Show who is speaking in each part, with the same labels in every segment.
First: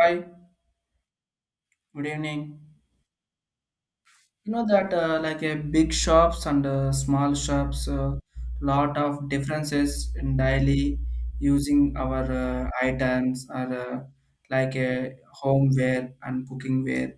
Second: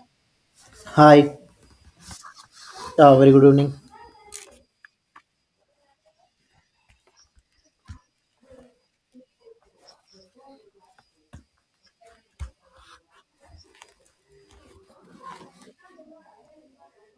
Speaker 1: Hi,
Speaker 2: Hi,
Speaker 1: good evening.
Speaker 2: very good evening.
Speaker 1: You know that Like a big shops and small shops, lot of differences in daily using our items or like a homeware and cooking wear,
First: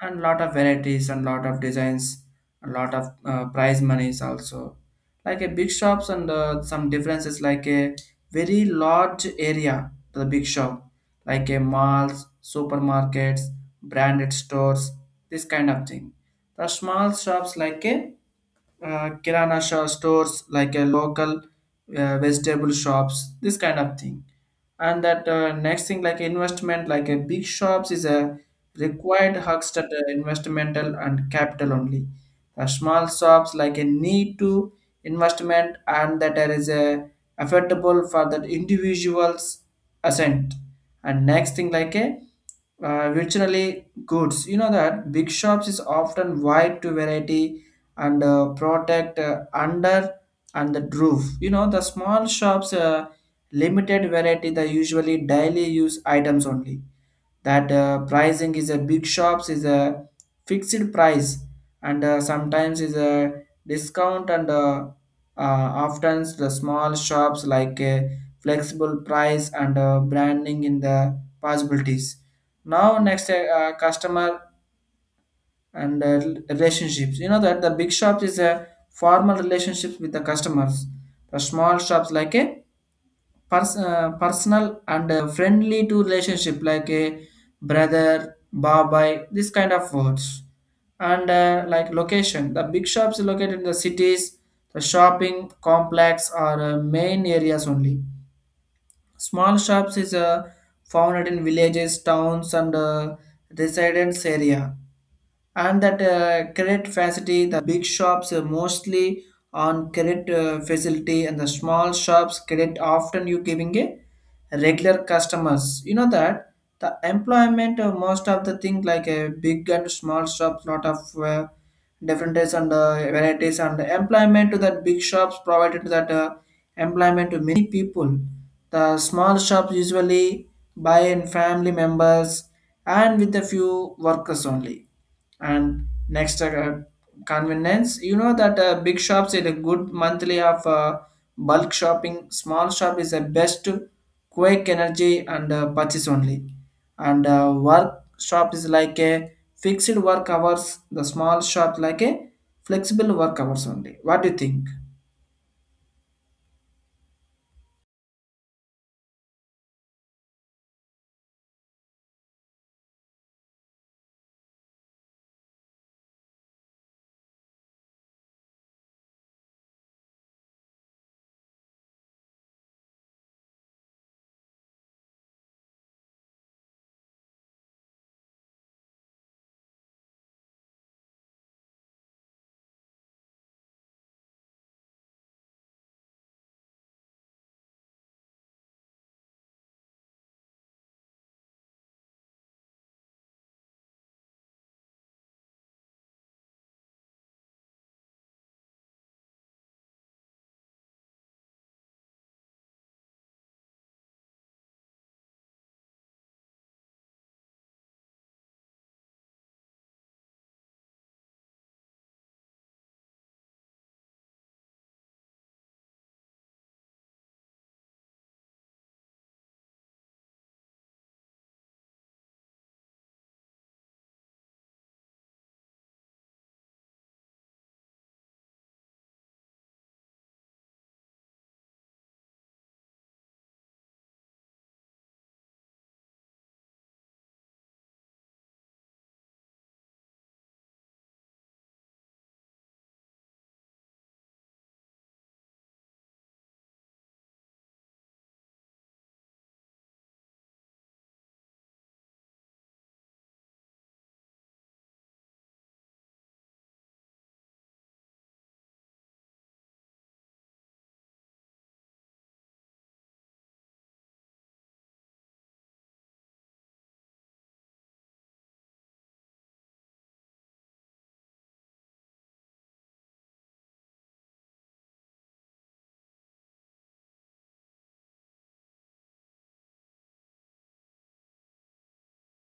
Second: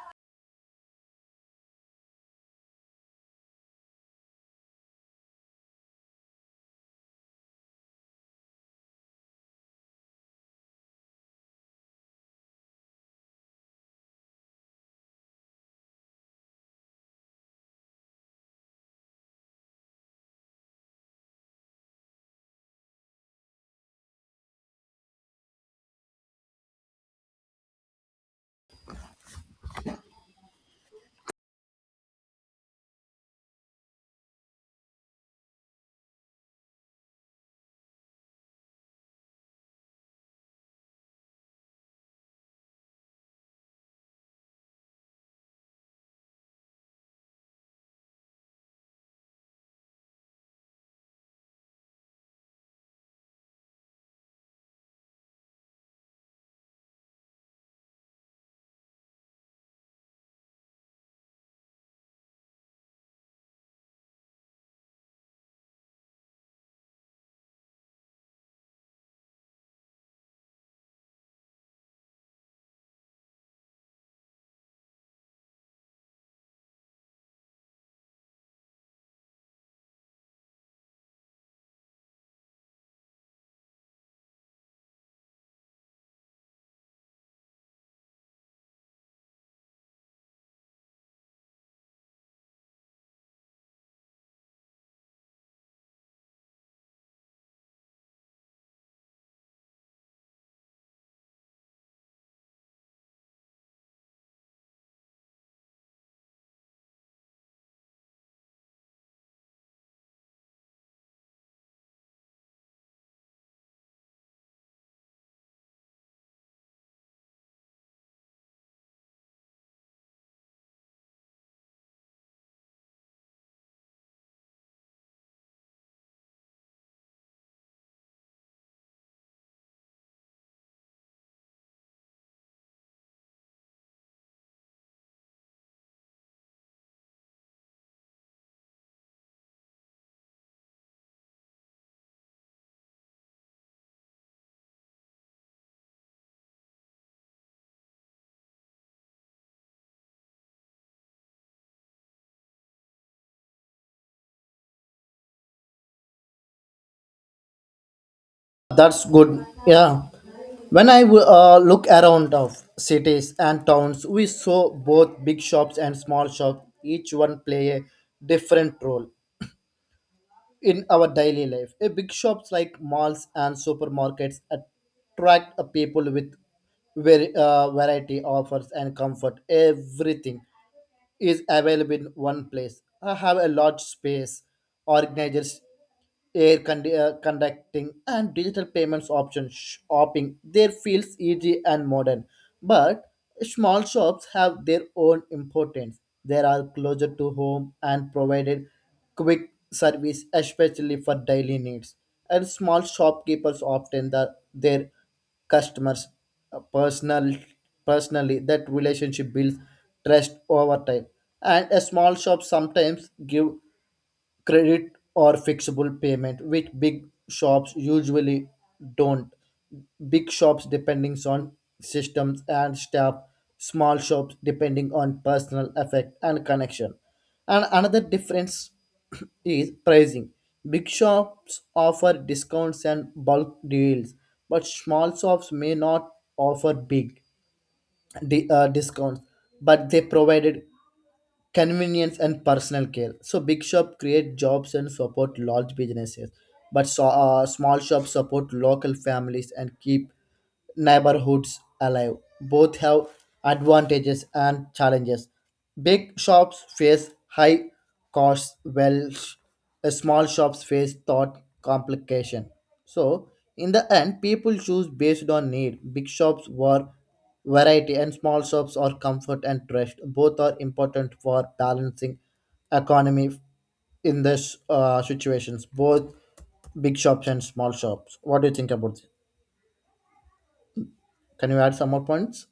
Speaker 1: and lot of varieties and lot of designs, a lot of prize monies also, like a big shops and some differences like a very large area to the big shop, like a malls, supermarkets, branded stores, this kind of thing. The small shops, like a, kirana stores, like a local vegetable shops, this kind of thing. And that, next thing like investment, like a big shops is a required hugs that investmental and capital only. The small shops like a need to investment, and that there is a affordable for that individuals ascent. And next thing like a virtually goods, you know that big shops is often wide to variety and protect under and the roof. You know, the small shops, limited variety. They usually daily use items only. That pricing is a big shops is a fixed price, and sometimes is a discount, and often the small shops like a flexible price and branding in the possibilities. Now next, customer and relationships. You know that the big shops is a formal relationships with the customers. The small shops like a personal and friendly to relationship like a brother, babai, this kind of words. And like location, the big shops is located in the cities, the shopping complex or main areas only. Small shops is found in villages, towns, and residence area. And that credit facility, the big shops are mostly on credit facility, and the small shops credit often you giving a regular customers, you know that. The employment of most of the thing, like a big and small shops, lot of differences and varieties, and employment to that big shops provided that employment to many people. The small shops usually buy in family members and with a few workers only. And next, convenience, you know that big shops is a good monthly of bulk shopping. Small shop is the best quick energy and purchase only. And work shop is like a fixed work hours. The small shop like a flexible work hours only. What do you think?
Speaker 2: That's good. Yeah. When I look around of cities and towns, we saw both big shops and small shops, each one play a different role in our daily life. A big shops like malls and supermarkets attract people with very variety offers and comfort. Everything is available in one place. I have a large space organizers conducting and digital payments options shopping there feels easy and modern, but small shops have their own importance. They are closer to home and provided quick service especially for daily needs, and small shopkeepers often their customers uh, personal personally that relationship builds trust over time. And a small shop sometimes give credit or fixable payment, which big shops usually don't. Big shops depending on systems and staff, small shops depending on personal effect and connection. And another difference is pricing. Big shops offer discounts and bulk deals, but small shops may not offer big discounts, but they provided convenience and personal care. So big shop create jobs and support large businesses, but small shops support local families and keep neighborhoods alive. Both have advantages and challenges. Big shops face high costs, while small shops face thought complication. So, in the end, people choose based on need. Big shops were variety, and small shops are comfort and trust. Both are important for balancing economy in this situations. Both big shops and small shops. What do you think about this? Can you add some more points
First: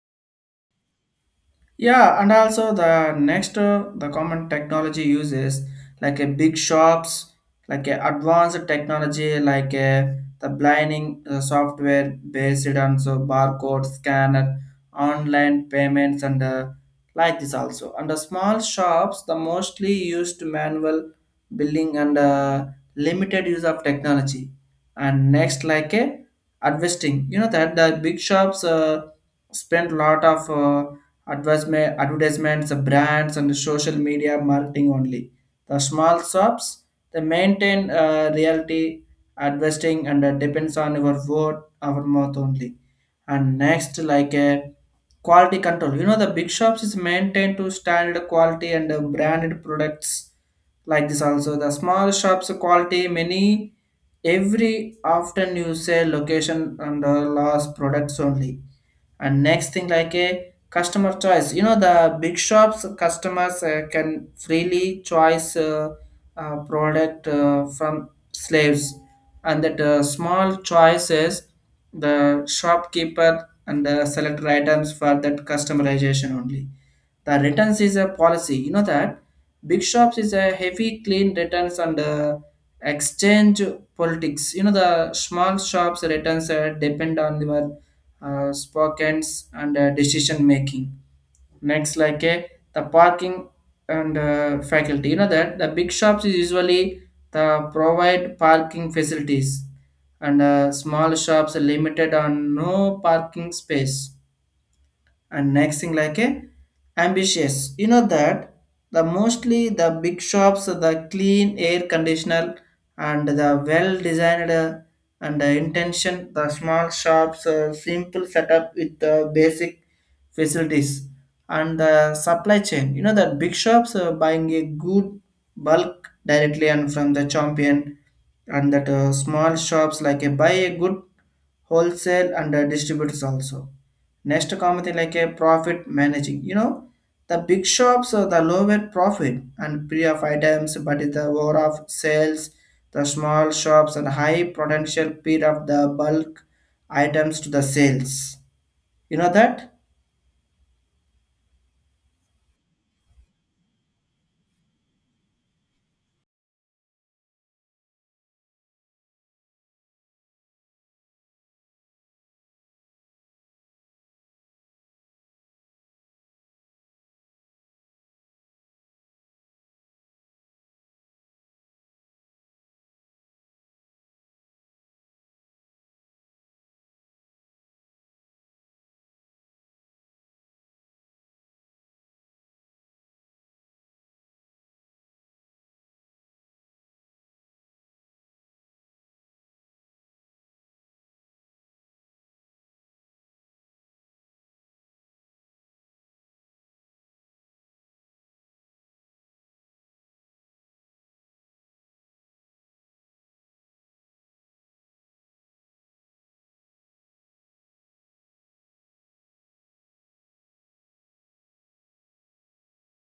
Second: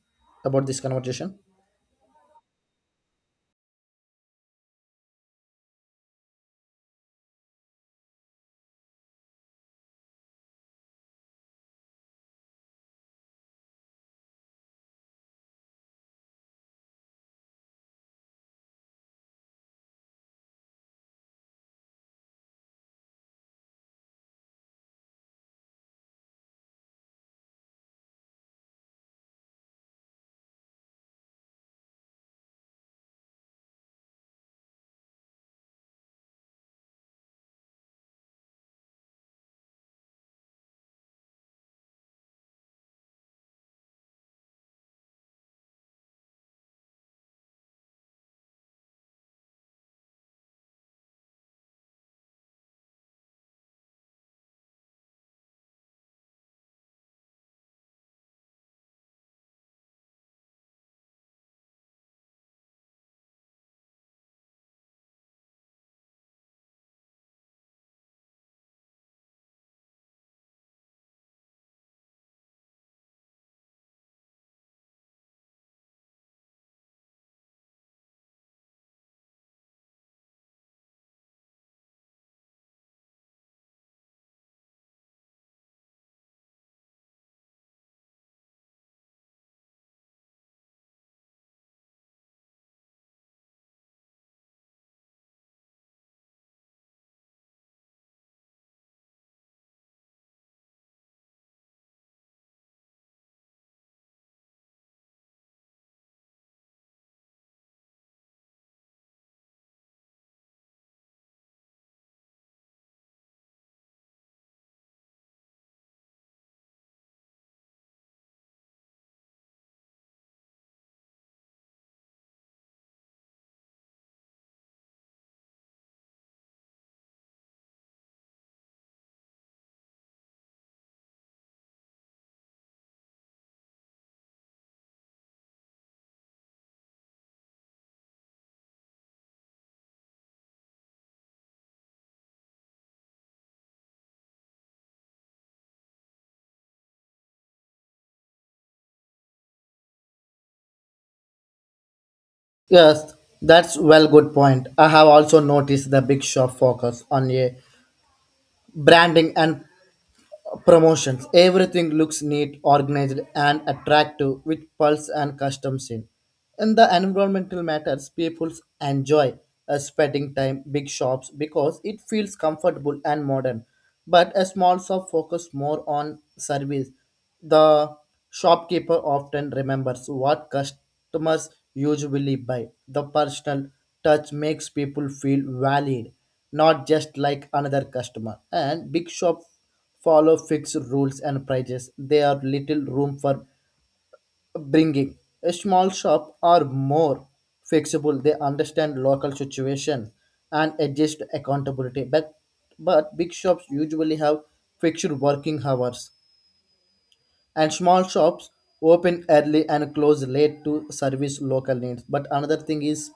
Speaker 2: about this conversation?
Speaker 1: Yeah, and also the next the common technology uses, like a big shops, like a advanced technology, like a, the blinding software based on so barcode scanner, online payments, and like this also. And the small shops, the mostly used manual billing and limited use of technology. And next, like a investing, you know that the big shops spend lot of. Advertisement, advertisements, the brands, and the social media marketing only. The small shops, they maintain reality advertising and depends on your word, our mouth only. And next, like a quality control. You know, the big shops is maintained to standard quality and branded products like this also. The small shops quality many every often you say location and loss products only. And next thing like a customer choice, you know the big shops customers can freely choice product from slaves, and that small choices, the shopkeeper and select items for that customization only. The returns is a policy, you know that big shops is a heavy clean returns and exchange politics. You know the small shops returns depend on your spockens and decision making. Next, like a the parking and faculty. You know that the big shops is usually the provide parking facilities, and small shops are limited on no parking space. And next thing like a ambitious, you know that the mostly the big shops the clean air conditioner and the well designed and the intention. The small shops simple setup with the basic facilities. And the supply chain, you know that big shops are buying a good bulk directly and from the champion, and that small shops like a buy a good wholesale and distributors also. Next common thing like a profit managing. You know, the big shops are the lower profit and pre of items, but it's the over of sales. The small shops and high potential period of the bulk items to the sales. You know that?
Speaker 2: Yes, that's well good point. I have also noticed the big shop focus on a branding and promotions. Everything looks neat, organized, and attractive with pulse and custom scene. In the environmental matters, people enjoy spending time big shops because it feels comfortable and modern. But a small shop focus more on service. The shopkeeper often remembers what customers usually buy. The personal touch makes people feel valued, not just like another customer. And big shop follow fixed rules and prices. There are little room for bringing. A small shop are more flexible. They understand local situation and adjust accountability. But big shops usually have fixed working hours and small shops open early and close late to service local needs, but another thing is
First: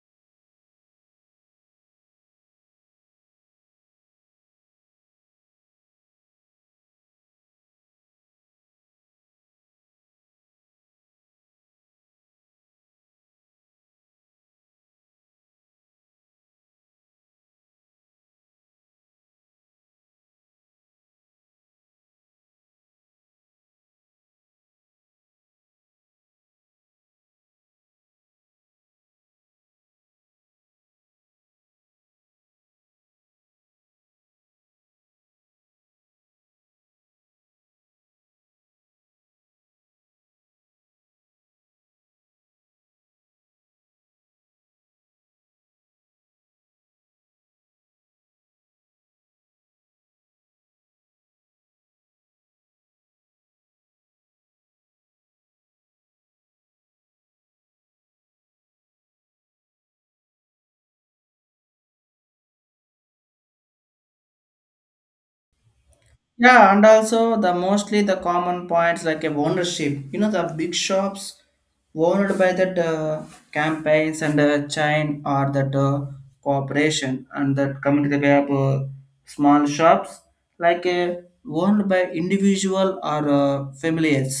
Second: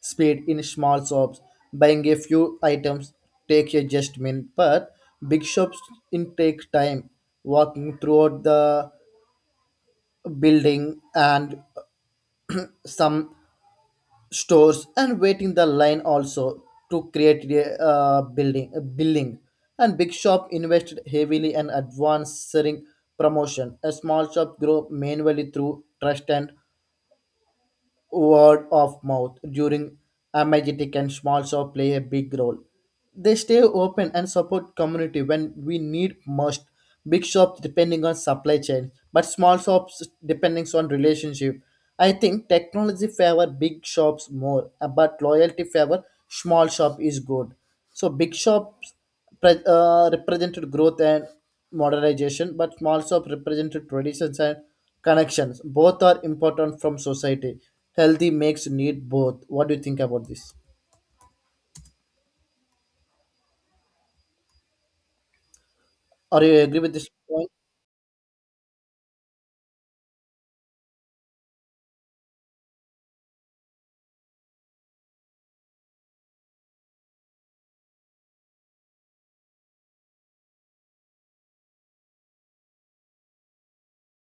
Speaker 2: speed. In small shops buying a few items take a just minute, but big shops in take time walking throughout the building and some stores and waiting the line also. To create a building, and big shop invested heavily in advancing promotion. A small shop grew manually through trust and word of mouth during emergency, and small shop play a big role. They stay open and support community when we need most. Big shops depending on supply chain, but small shops depending on relationship. I think technology favor big shops more, but loyalty favor small shop is good. So big shops represented growth and modernization, but also represented traditions and connections. Both are important from society. Healthy makes need both. What do you think about this? Are you
Speaker 1: Yeah,
Speaker 2: agree
Speaker 1: and
Speaker 2: with this
Speaker 1: also
Speaker 2: point?
Speaker 1: the mostly the common points like a ownership. You know the big shops owned by that campaigns and chain or that corporation, and that community we have, small shops like owned by individual or families.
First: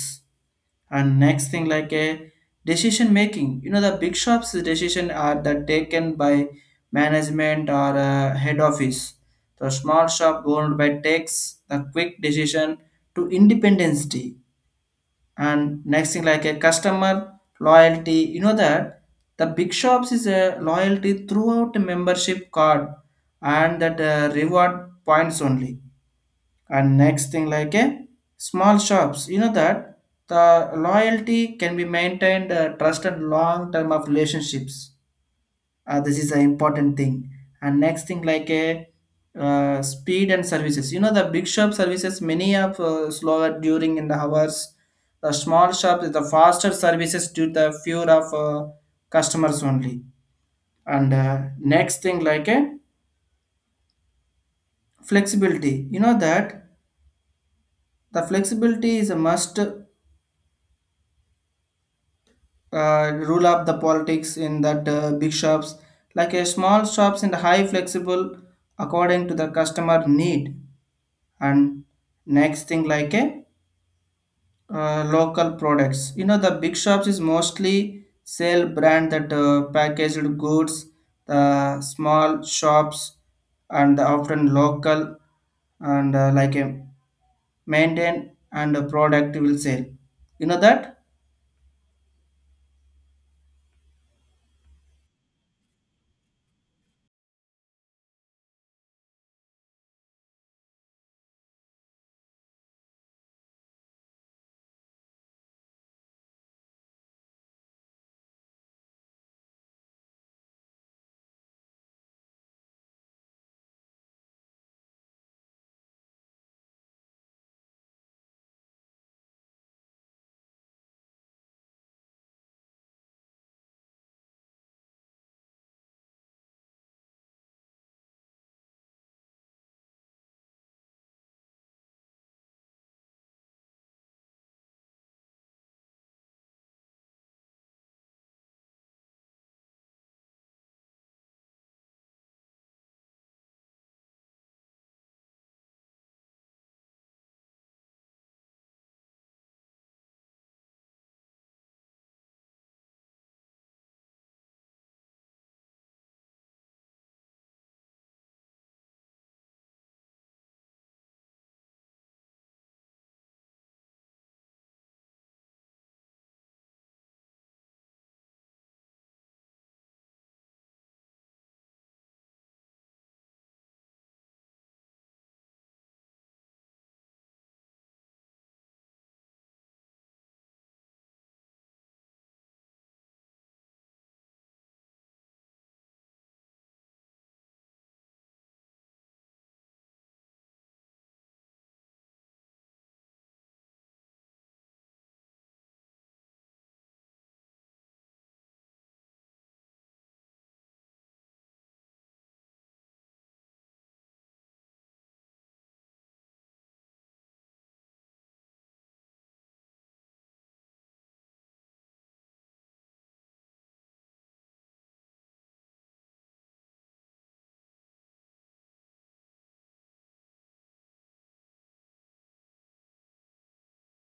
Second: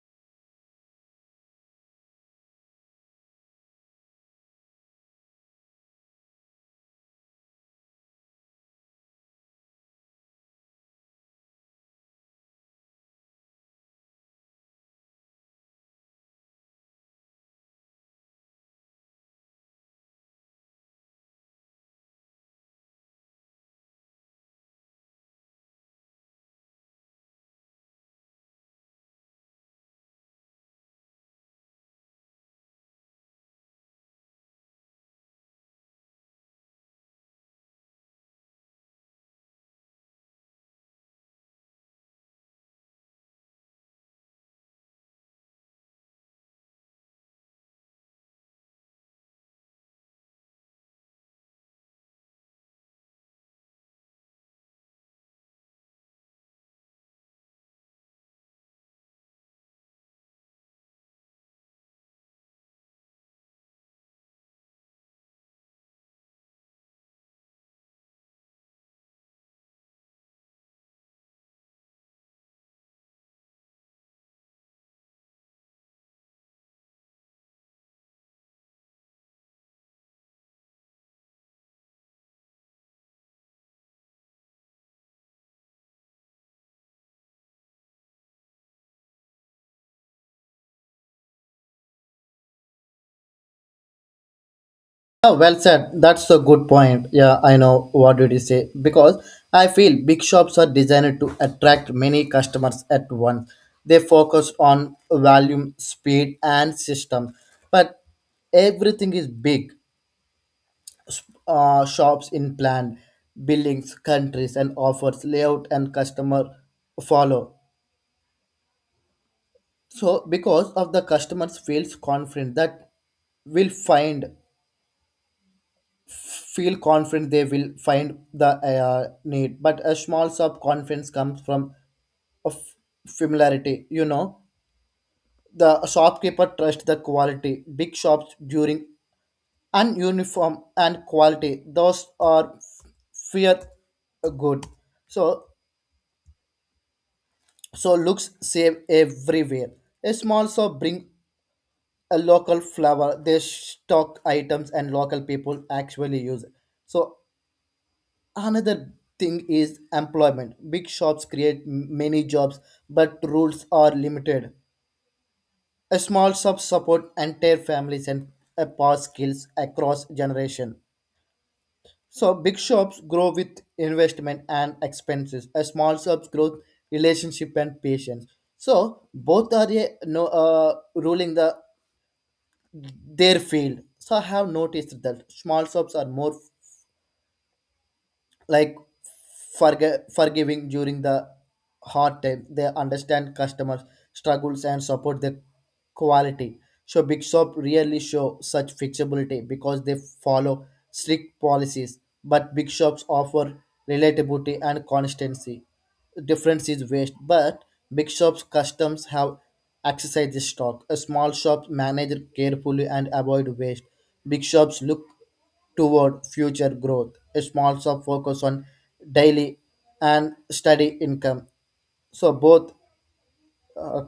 Speaker 1: And next thing like a decision making, you know the big shops decision are that taken by management or head office. The small shop owned by takes the quick decision to independence day. And next thing like a customer loyalty, you know that the big shops is a loyalty throughout a membership card and that reward points only. And next thing like a small shops, you know that the loyalty can be maintained trust and long term of relationships. This is an important thing. And next thing like a speed and services, you know the big shop services many of slower during in the hours. The small shop is the faster services due to the fewer of customers only. And next thing like a flexibility, you know that the flexibility is a must rule up the politics in that big shops. Like a small shops in the high flexible according to the customer need. And next thing like a local products, you know the big shops is mostly sell brand that packaged goods. The small shops, and the often local, and like a maintain and a product will sell, you know that.
Speaker 2: Yeah, well said. That's a good point. Yeah, I know what did you say, because I feel big shops are designed to attract many customers at once. They focus on volume, speed, and system, but everything is big shops in planned buildings, countries, and offers layout and customer follow. So, because of the customers feels confident that will find, feel confident they will find the need, but a small shop confidence comes from of familiarity. You know, the shopkeeper trust the quality. Big shops during ununiform and quality. Those are fear good. So so looks same everywhere. A small shop bring a local flower, they stock items and local people actually use. It. So another thing is employment. Big shops create many jobs, but rules are limited. A small shop support entire families and pass skills across generation. So big shops grow with investment and expenses. A small shops grow relationship and patience. So both are a, no, ruling the their field. So I have noticed that small shops are more like forgiving during the hard time. They understand customers struggles and support their quality. So big shop really show such flexibility because they follow strict policies, but big shops offer relatability and consistency. Difference is waste, but big shops customs have exercise stock. A small shops manage carefully and avoid waste. Big shops look toward future growth. A small shop focus on daily and steady income. So both, uh,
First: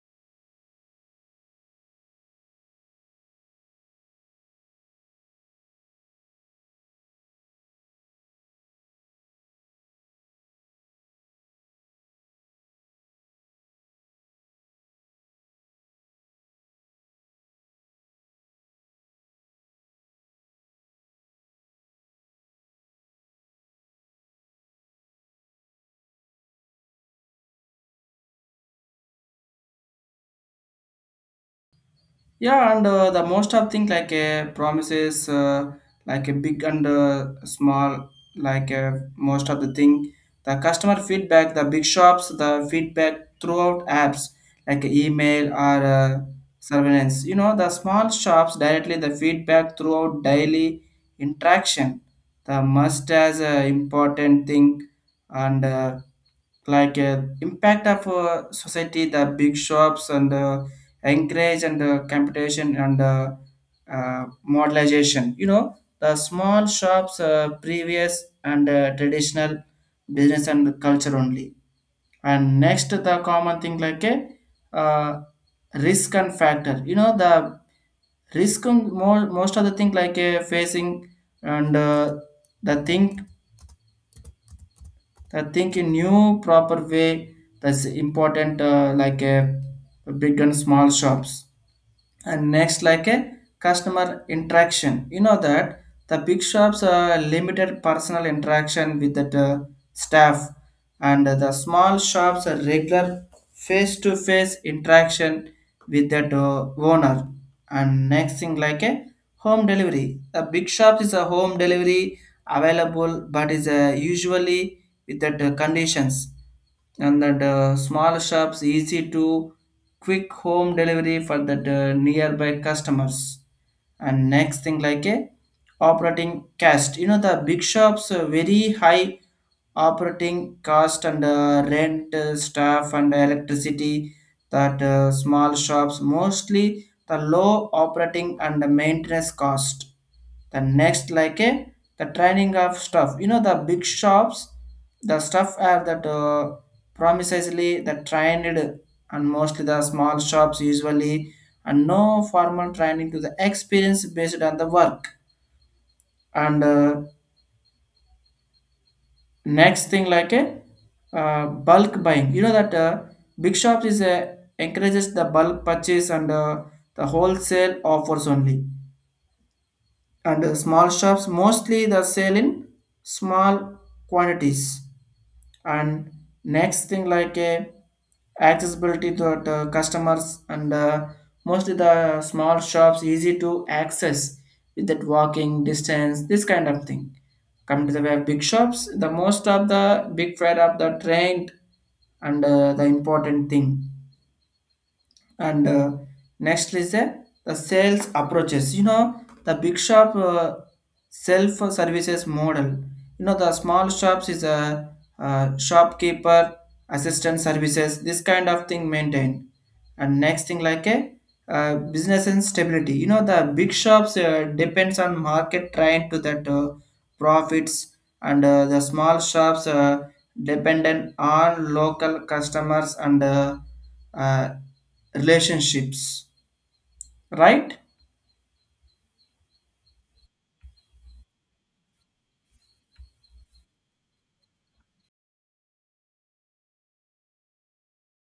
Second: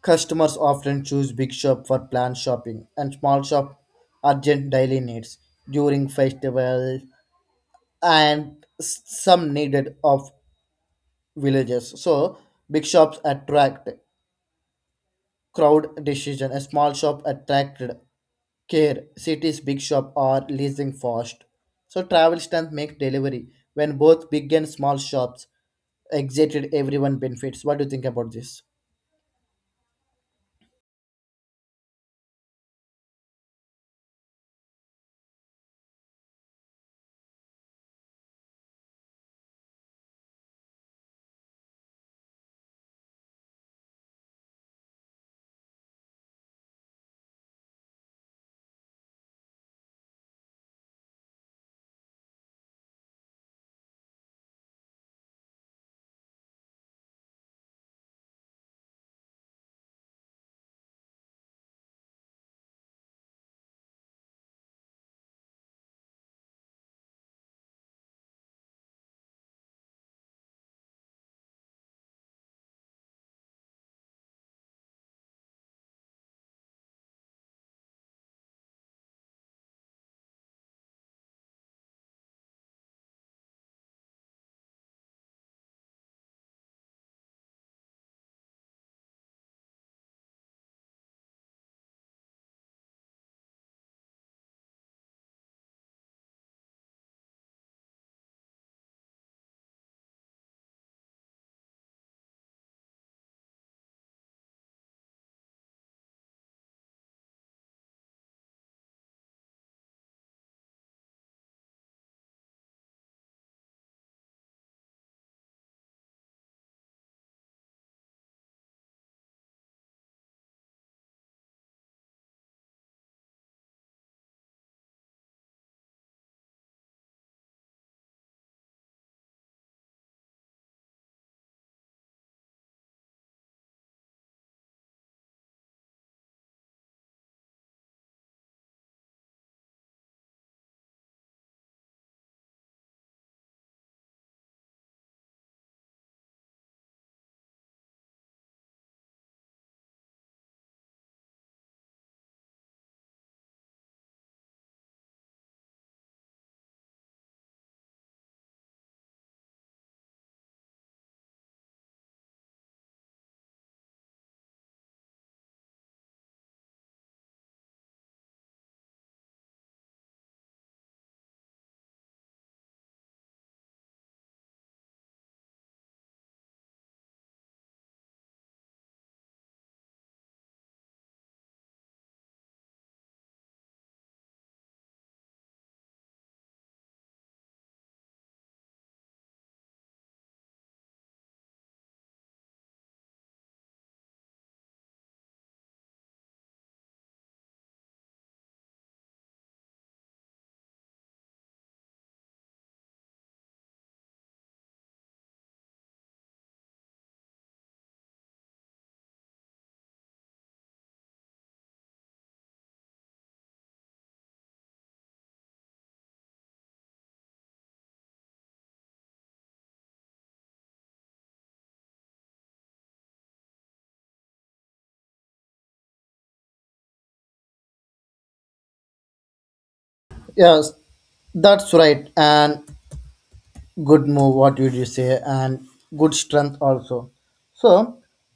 Speaker 2: customers often choose big shop for planned shopping and small shop urgent daily needs during festival and some needed of villages. So big shops attract crowd decision. A small shop attracted care, cities, big shop are leasing fast. So travel strength make delivery. When both big and small shops exited, everyone benefits. What do you think about this?
Speaker 1: Yeah, and the most of thing like a promises, like a big and small, like most of the thing, the customer feedback, the big shops the feedback throughout apps like email or surveillance. You know the small shops directly the feedback throughout daily interaction, the must as a important thing. And like impact of society, the big shops and encourage and computation and modelization. You know, the small shops, previous and traditional business and culture only. And next, the common thing like a uh, risk and factor. You know, the risk and more, most of the thing like a facing and the think the think in new proper way, that's important, like a big and small shops. And next like a customer interaction, you know that the big shops limited personal interaction with the staff. And the small shops are regular face to face interaction with that owner. And next thing like a home delivery, the big shops is a home delivery available, but is usually with that conditions. And that small shops easy to quick home delivery for that nearby customers. And next thing like a operating cost, you know the big shops very high operating cost and rent, staff and electricity. That small shops mostly the low operating and the maintenance cost. The next like a the training of stuff, you know the big shops the stuff are that promisingly the trained. And mostly the small shops usually and no formal training to the experience based on the work. And next thing like a bulk buying, you know that big shops is encourages the bulk purchase and the wholesale offers only. And small shops mostly the sale in small quantities. And next thing like a accessibility to the customers, and mostly the small shops easy to access with that walking distance, this kind of thing. Come to the way, big shops the most of the big freight of the trend and the important thing. And next is the sales approaches, you know the big shop self services model. You know the small shops is a, shopkeeper assistant services, this kind of thing maintained. And next thing like a business and stability, you know the big shops depends on market trend to that profits. And the small shops dependent on local customers and uh, relationships, right.
Speaker 2: Yes, that's right. And good move what would you say, and good strength also. So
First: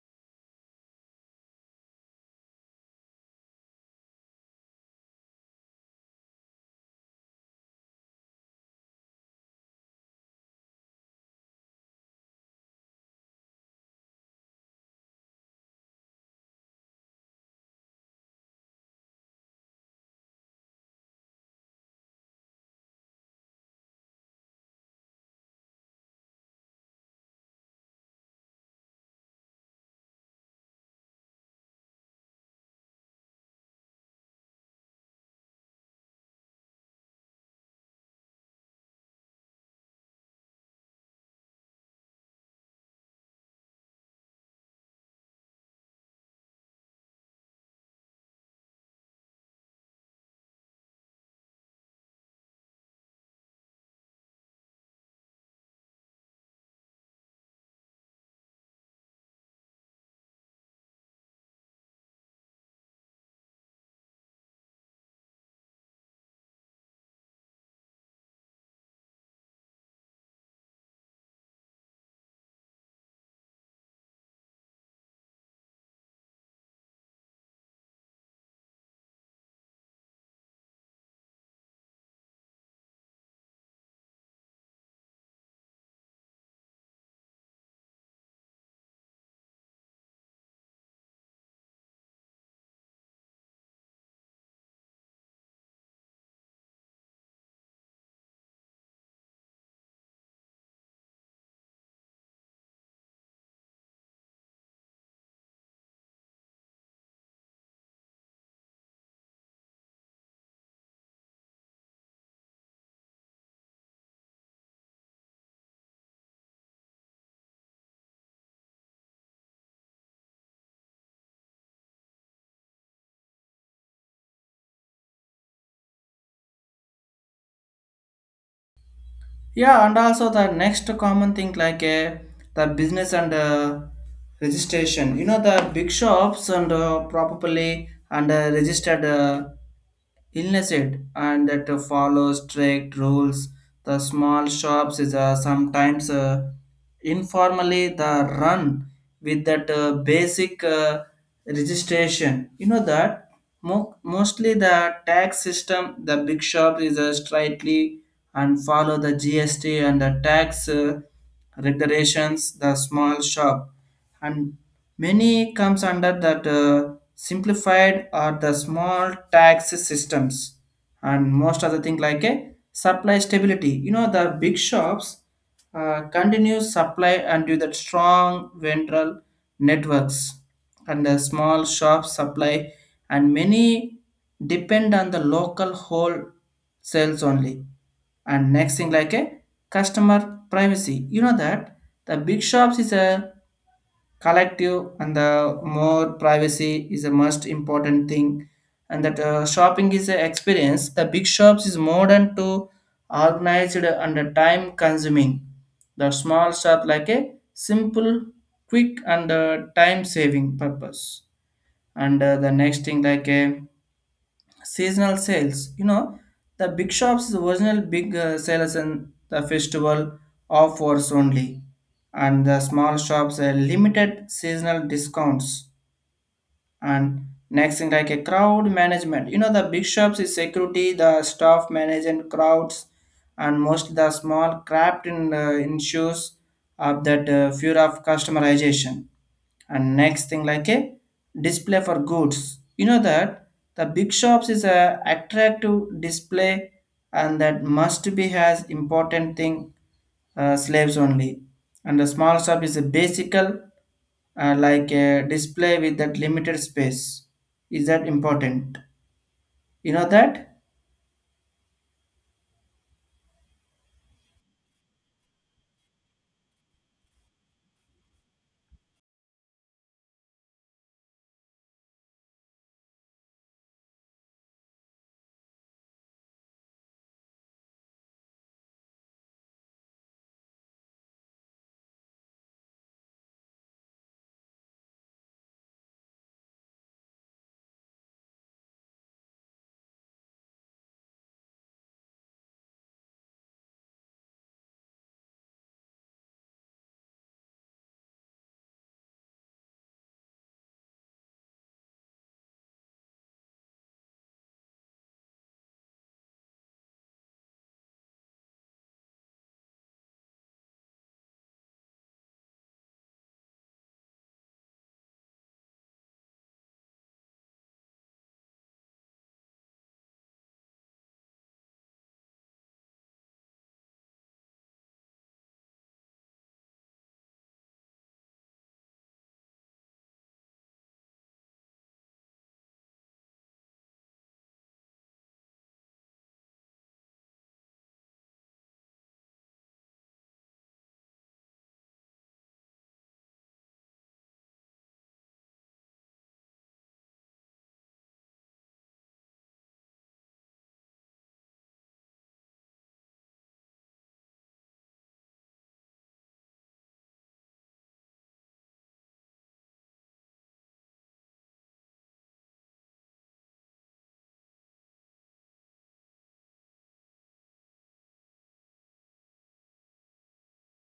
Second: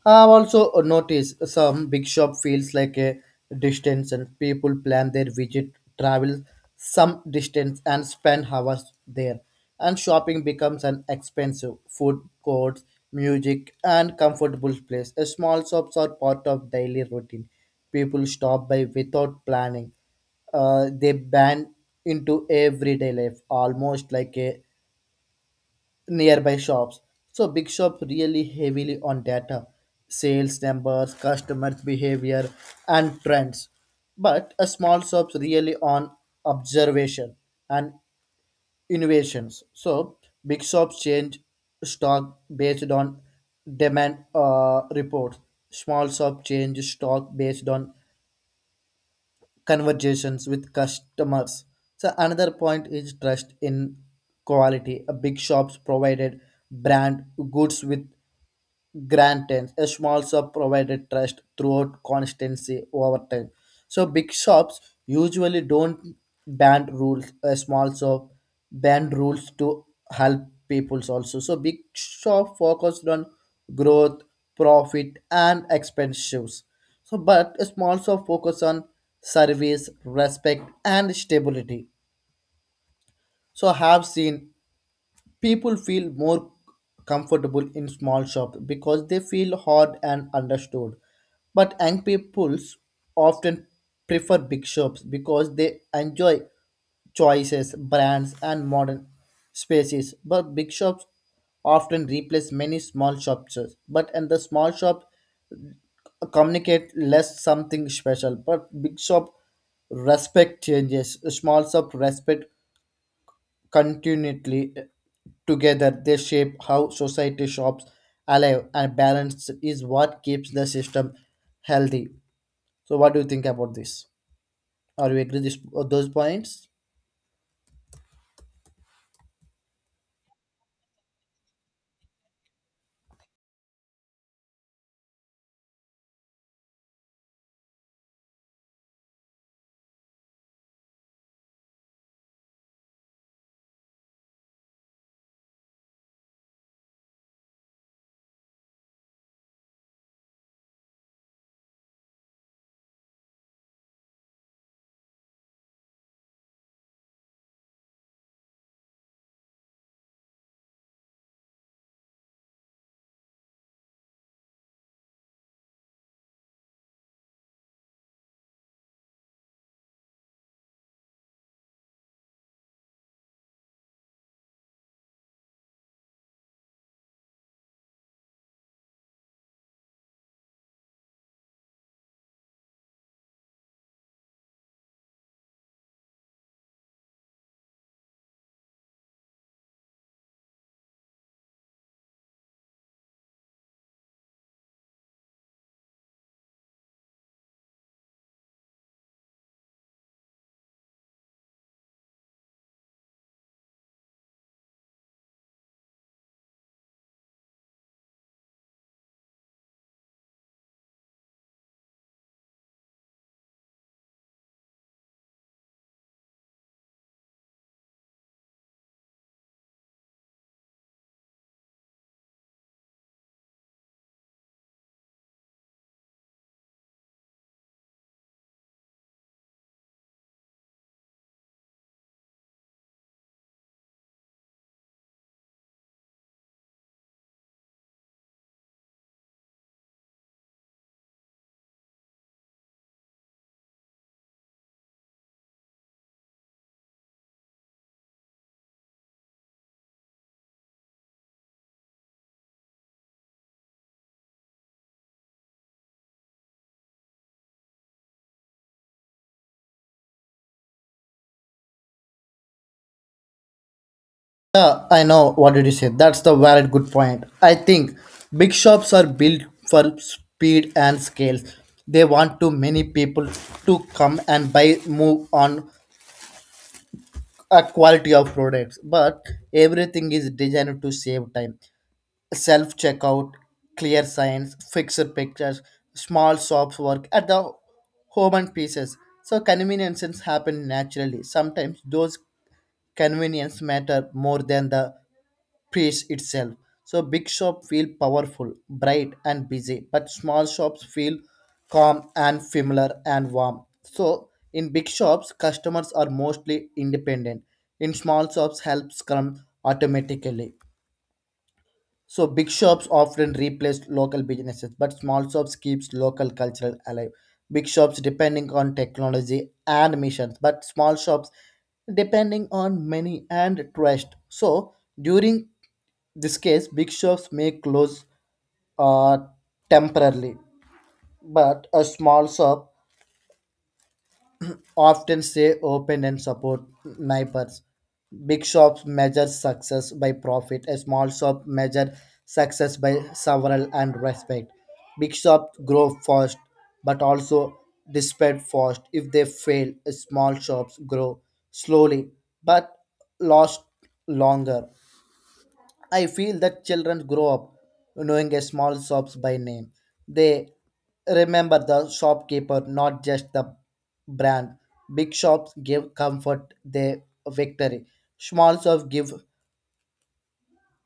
Speaker 2: I've also noticed some big shop feels like a distance and people plan their visit, travel some distance and spend hours there, and shopping becomes an expensive food courts, music and comfortable place. A small shops are part of daily routine. People stop by without planning. They ban into everyday life almost like a nearby shops. So big shops really heavily on data, sales numbers, customers behavior and trends. But a small shops really on observation and innovations. So big shops change stock based on demand reports. Small shop change stock based on conversations with customers. So another point is trust in quality. A big shops provided brand goods with Grantans. A small shop provided trust throughout constancy over time. So big shops usually don't band rules. A small shop band rules to help peoples also. So big shop focused on growth, profit, and expenses. So but a small shop focus on service, respect, and stability. So I have seen people feel more comfortable in small shops because they feel heard and understood. But young peoples often prefer big shops because they enjoy choices, brands, and modern spaces. But big shops often replace many small shops. But in the small shop, communicate less something special. But big shop respect changes. Small shop respect continually together. They shape how society shops alive, and balance is what keeps the system healthy. So what do you think about this? Are you agree this those points?
Speaker 1: Yeah, and also the next common thing like the business and registration, you know the big shops and probably and registered illness it and that follow strict rules. The small shops is sometimes informally the run with that basic registration. You know that mostly the tax system, the big shop is strictly and follow the GST and the tax regulations. The small shop and many comes under that simplified or the small tax systems, and most other thing like a supply stability. You know the big shops continuous supply and do that strong ventral networks, and the small shops supply and many depend on the local wholesales only. And next thing like a customer privacy, you know that the big shops is a collective and the more privacy is the most important thing. And that shopping is an experience, the big shops is modern to organized and time consuming, the small shop like a simple quick and time saving purpose. And the next thing like a seasonal sales, you know the big shops is original big sales and the festival offers only, and the small shops are limited seasonal discounts. And next thing like a crowd management, you know the big shops is security the staff management crowds, and most the small craft in issues of that fear of customization. And next thing like a display for goods, you know that the big shops is a attractive display and that must be has important thing slaves only, and the small shop is a basical like a display with that limited space is that important, you know that.
Speaker 2: Yeah, I know what did you say. That's the valid good point. I think big shops are built for speed and scale. They want too many people to come and buy move on a quality of products, but everything is designed to save time: self checkout, clear signs, fixed pictures. Small shops work at the home and pieces. So conveniences happen naturally. Sometimes those convenience matter more than the place itself. So big shop feel powerful, bright and busy, but small shops feel calm and familiar and warm. So in big shops, customers are mostly independent. In small shops, helps come automatically. So big shops often replaced local businesses, but small shops keeps local culture alive. Big shops depending on technology and missions, but small shops depending on money and trust. So during this case, big shops may close uh, temporarily, but a small shop often stay open and support neighbors. Big shops measure success by profit. A small shop measure success by several and respect. Big shops grow fast, but also despair fast. If they fail, small shops grow slowly, but last longer. I feel that children grow up knowing a small shops by name. They remember the shopkeeper, not just the brand. Big shops give comfort, they victory. Small shops give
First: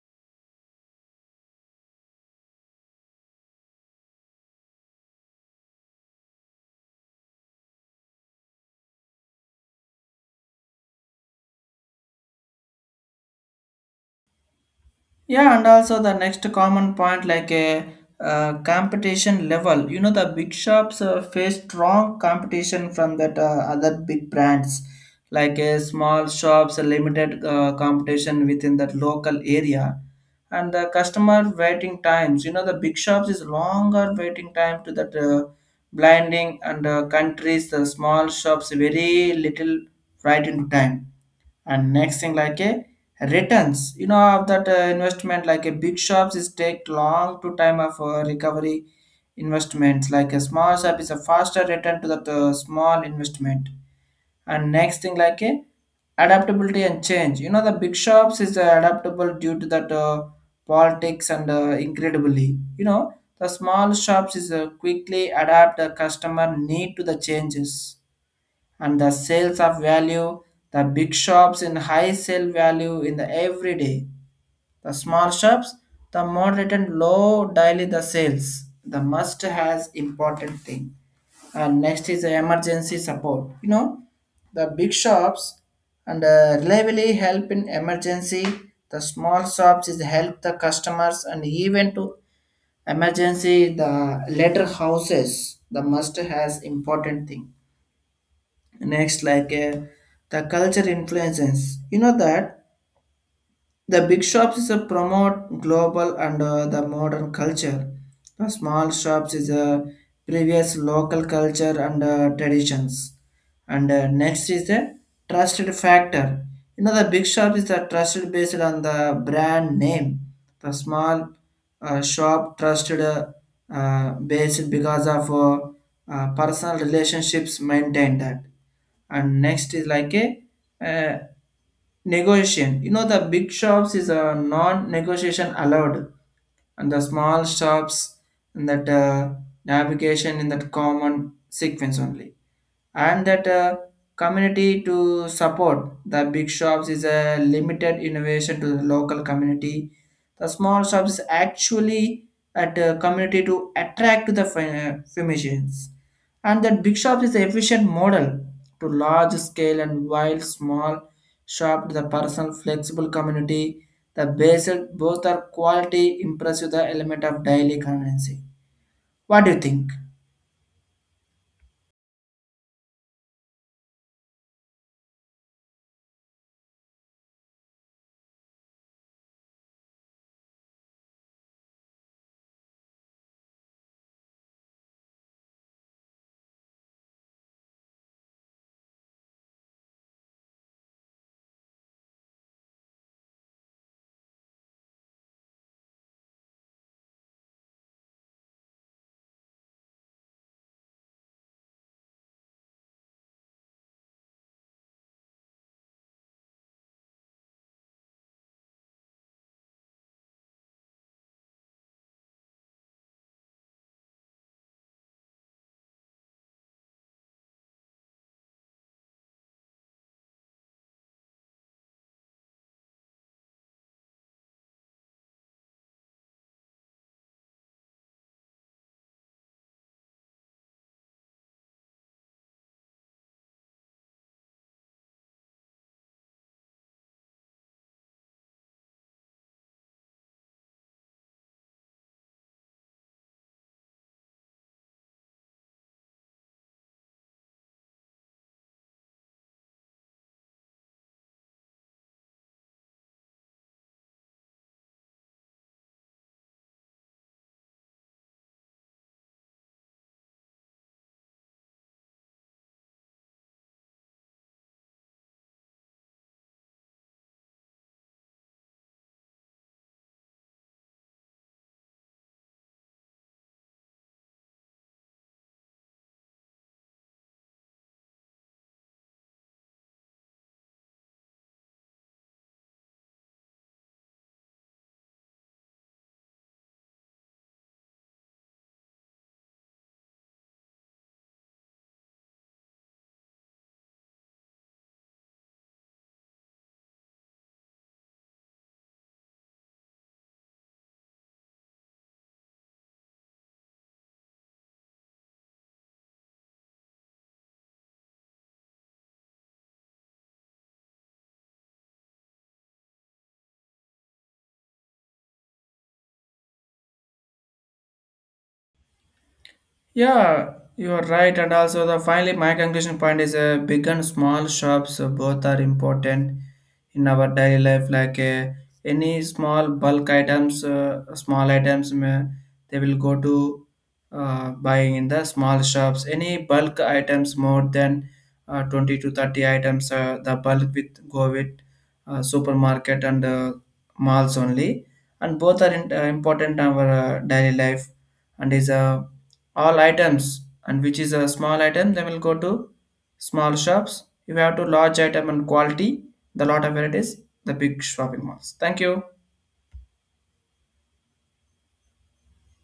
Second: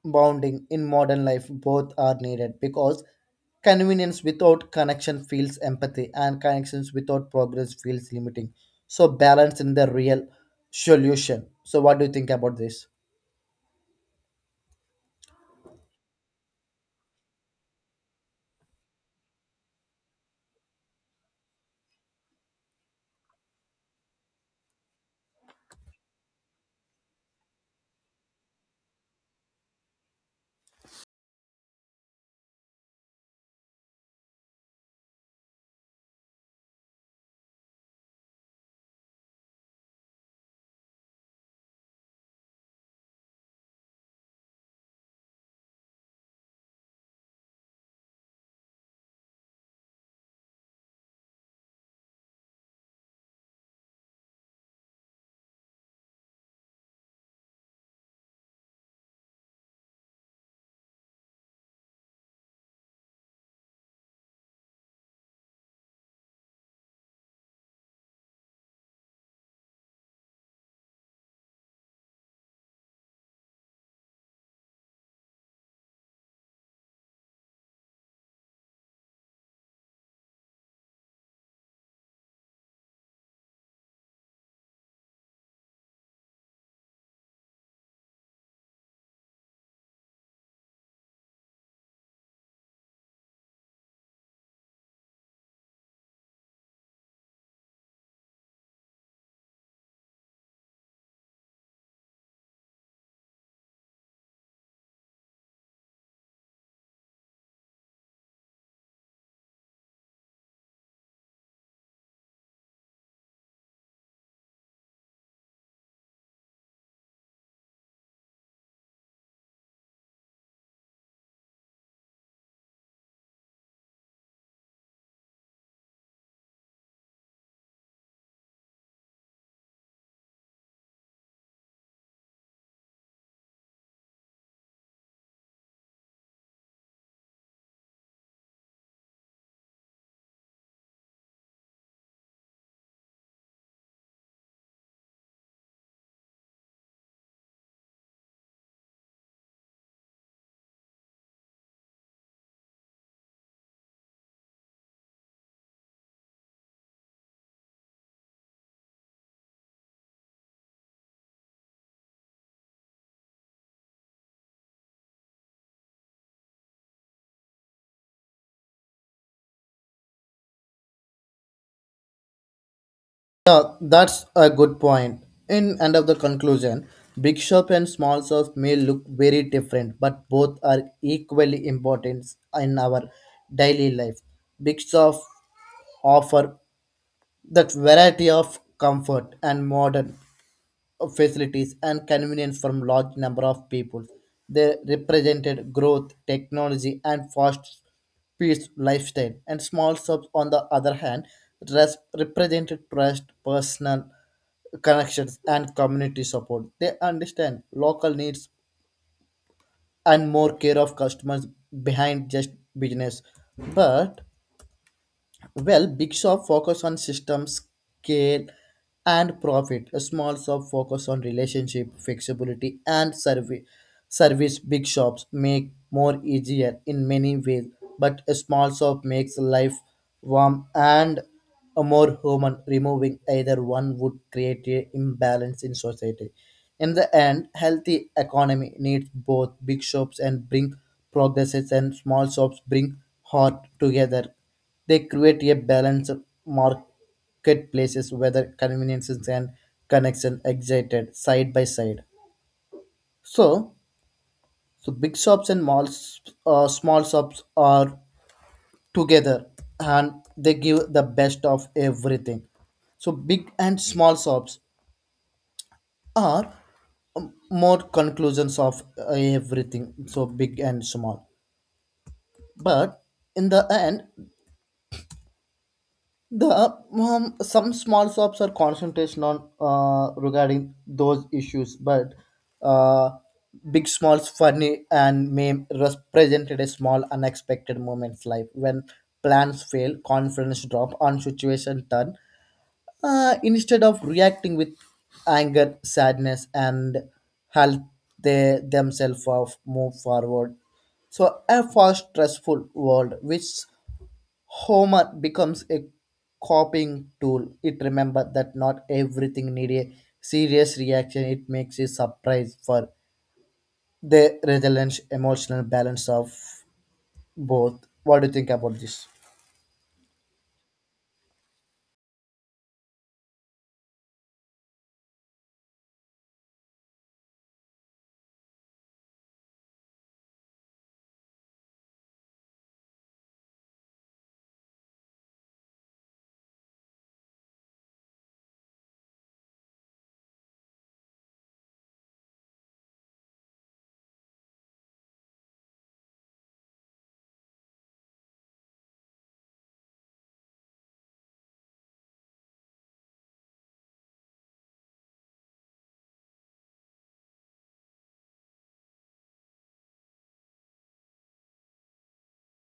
Speaker 2: bounding in modern life. Both are needed because convenience without connection feels empathy, and connections without progress feels limiting. So balance in the real solution. So what do you think about this?
Speaker 1: Yeah, and also the next common point like a competition level. You know, the big shops face strong competition from that other big brands, like a small shops, a limited competition within that local area, and the customer waiting times. You know, the big shops is longer waiting time to that blinding and countries. The small shops very little right into time. And next thing like a returns, you know of that investment, like a big shops is take long to time of recovery investments, like a small shop is a faster return to that small investment. And next thing like a adaptability and change, you know the big shops is adaptable due to that politics and incredibly, you know the small shops is quickly adapt the customer need to the changes. And the sales of value, the big shops in high sale value in the every day, the small shops the moderate and low daily the sales, the must has important thing. And next is the emergency support, you know the big shops and reliably help in emergency, the small shops is help the customers and even to emergency the later houses, the must has important thing. Next, like the culture influences. You know that the big shops is a promote global and the modern culture. The small shops is a previous local culture and traditions. And next is the trusted factor. You know the big shop is the trusted based on the brand name. The small shop trusted based because of personal relationships maintained that. And next is like a uh, negotiation, you know the big shops is a non-negotiation allowed, and the small shops and that navigation in that common sequence only, and that community to support. The big shops is a limited innovation to the local community, the small shops is actually at a community to attract to the physicians. And that big shops is an efficient model to large scale, and while small shop to the personal flexible community, the basic both are quality impressive the element of daily currency. What do you think?
Speaker 2: Yeah, that's a good point. In end of the conclusion, big shop and small shop may look very different, but both are equally important in our daily life. Big shop offer that variety of comfort and modern facilities and convenience from large number of people. They represented growth, technology, and fast paced lifestyle. And small shops, on the other hand, represented trust, personal connections, and community support. They understand local needs and more care of customers behind just business. But well, big shop focus on system scale and profit. A small shop focus on relationship, flexibility, and service. Service big shops make more easier in many ways, but a small shop makes life warm and a more human. Removing either one would create a imbalance in society. In the end, healthy economy needs both big shops and bring progresses, and small shops bring heart together. They create a balanced marketplaces where conveniences and connection excited side by side. So, so big shops and malls, small shops are together and they give the best of everything. So big and small shops are more conclusions of everything. So big and small, but in the end, the some small shops are concentration on regarding those issues, but uh, big smalls funny and meme represented a small unexpected moments life when plans fail, confidence drop, and situation turn. Instead of reacting with anger, sadness, and help, they themselves of move forward. So a fast, stressful world which Homer becomes a coping tool. It remember that not everything needs a serious reaction. It makes a surprise for the resilient emotional balance of both. What do you think about this?
Speaker 1: Yeah, you are right. And also, the finally, my conclusion point is big and small shops both are important in our daily life. Like any small bulk items, small items, may, they will go to buying in the small shops. Any bulk items more than 20 to 30 items, the bulk with go with supermarket and malls only. And both are in, important in our daily life, and is a all items, and which is a small item then we'll go to small shops. If you have to large item and quality the lot of varieties, the big shopping malls. Thank you.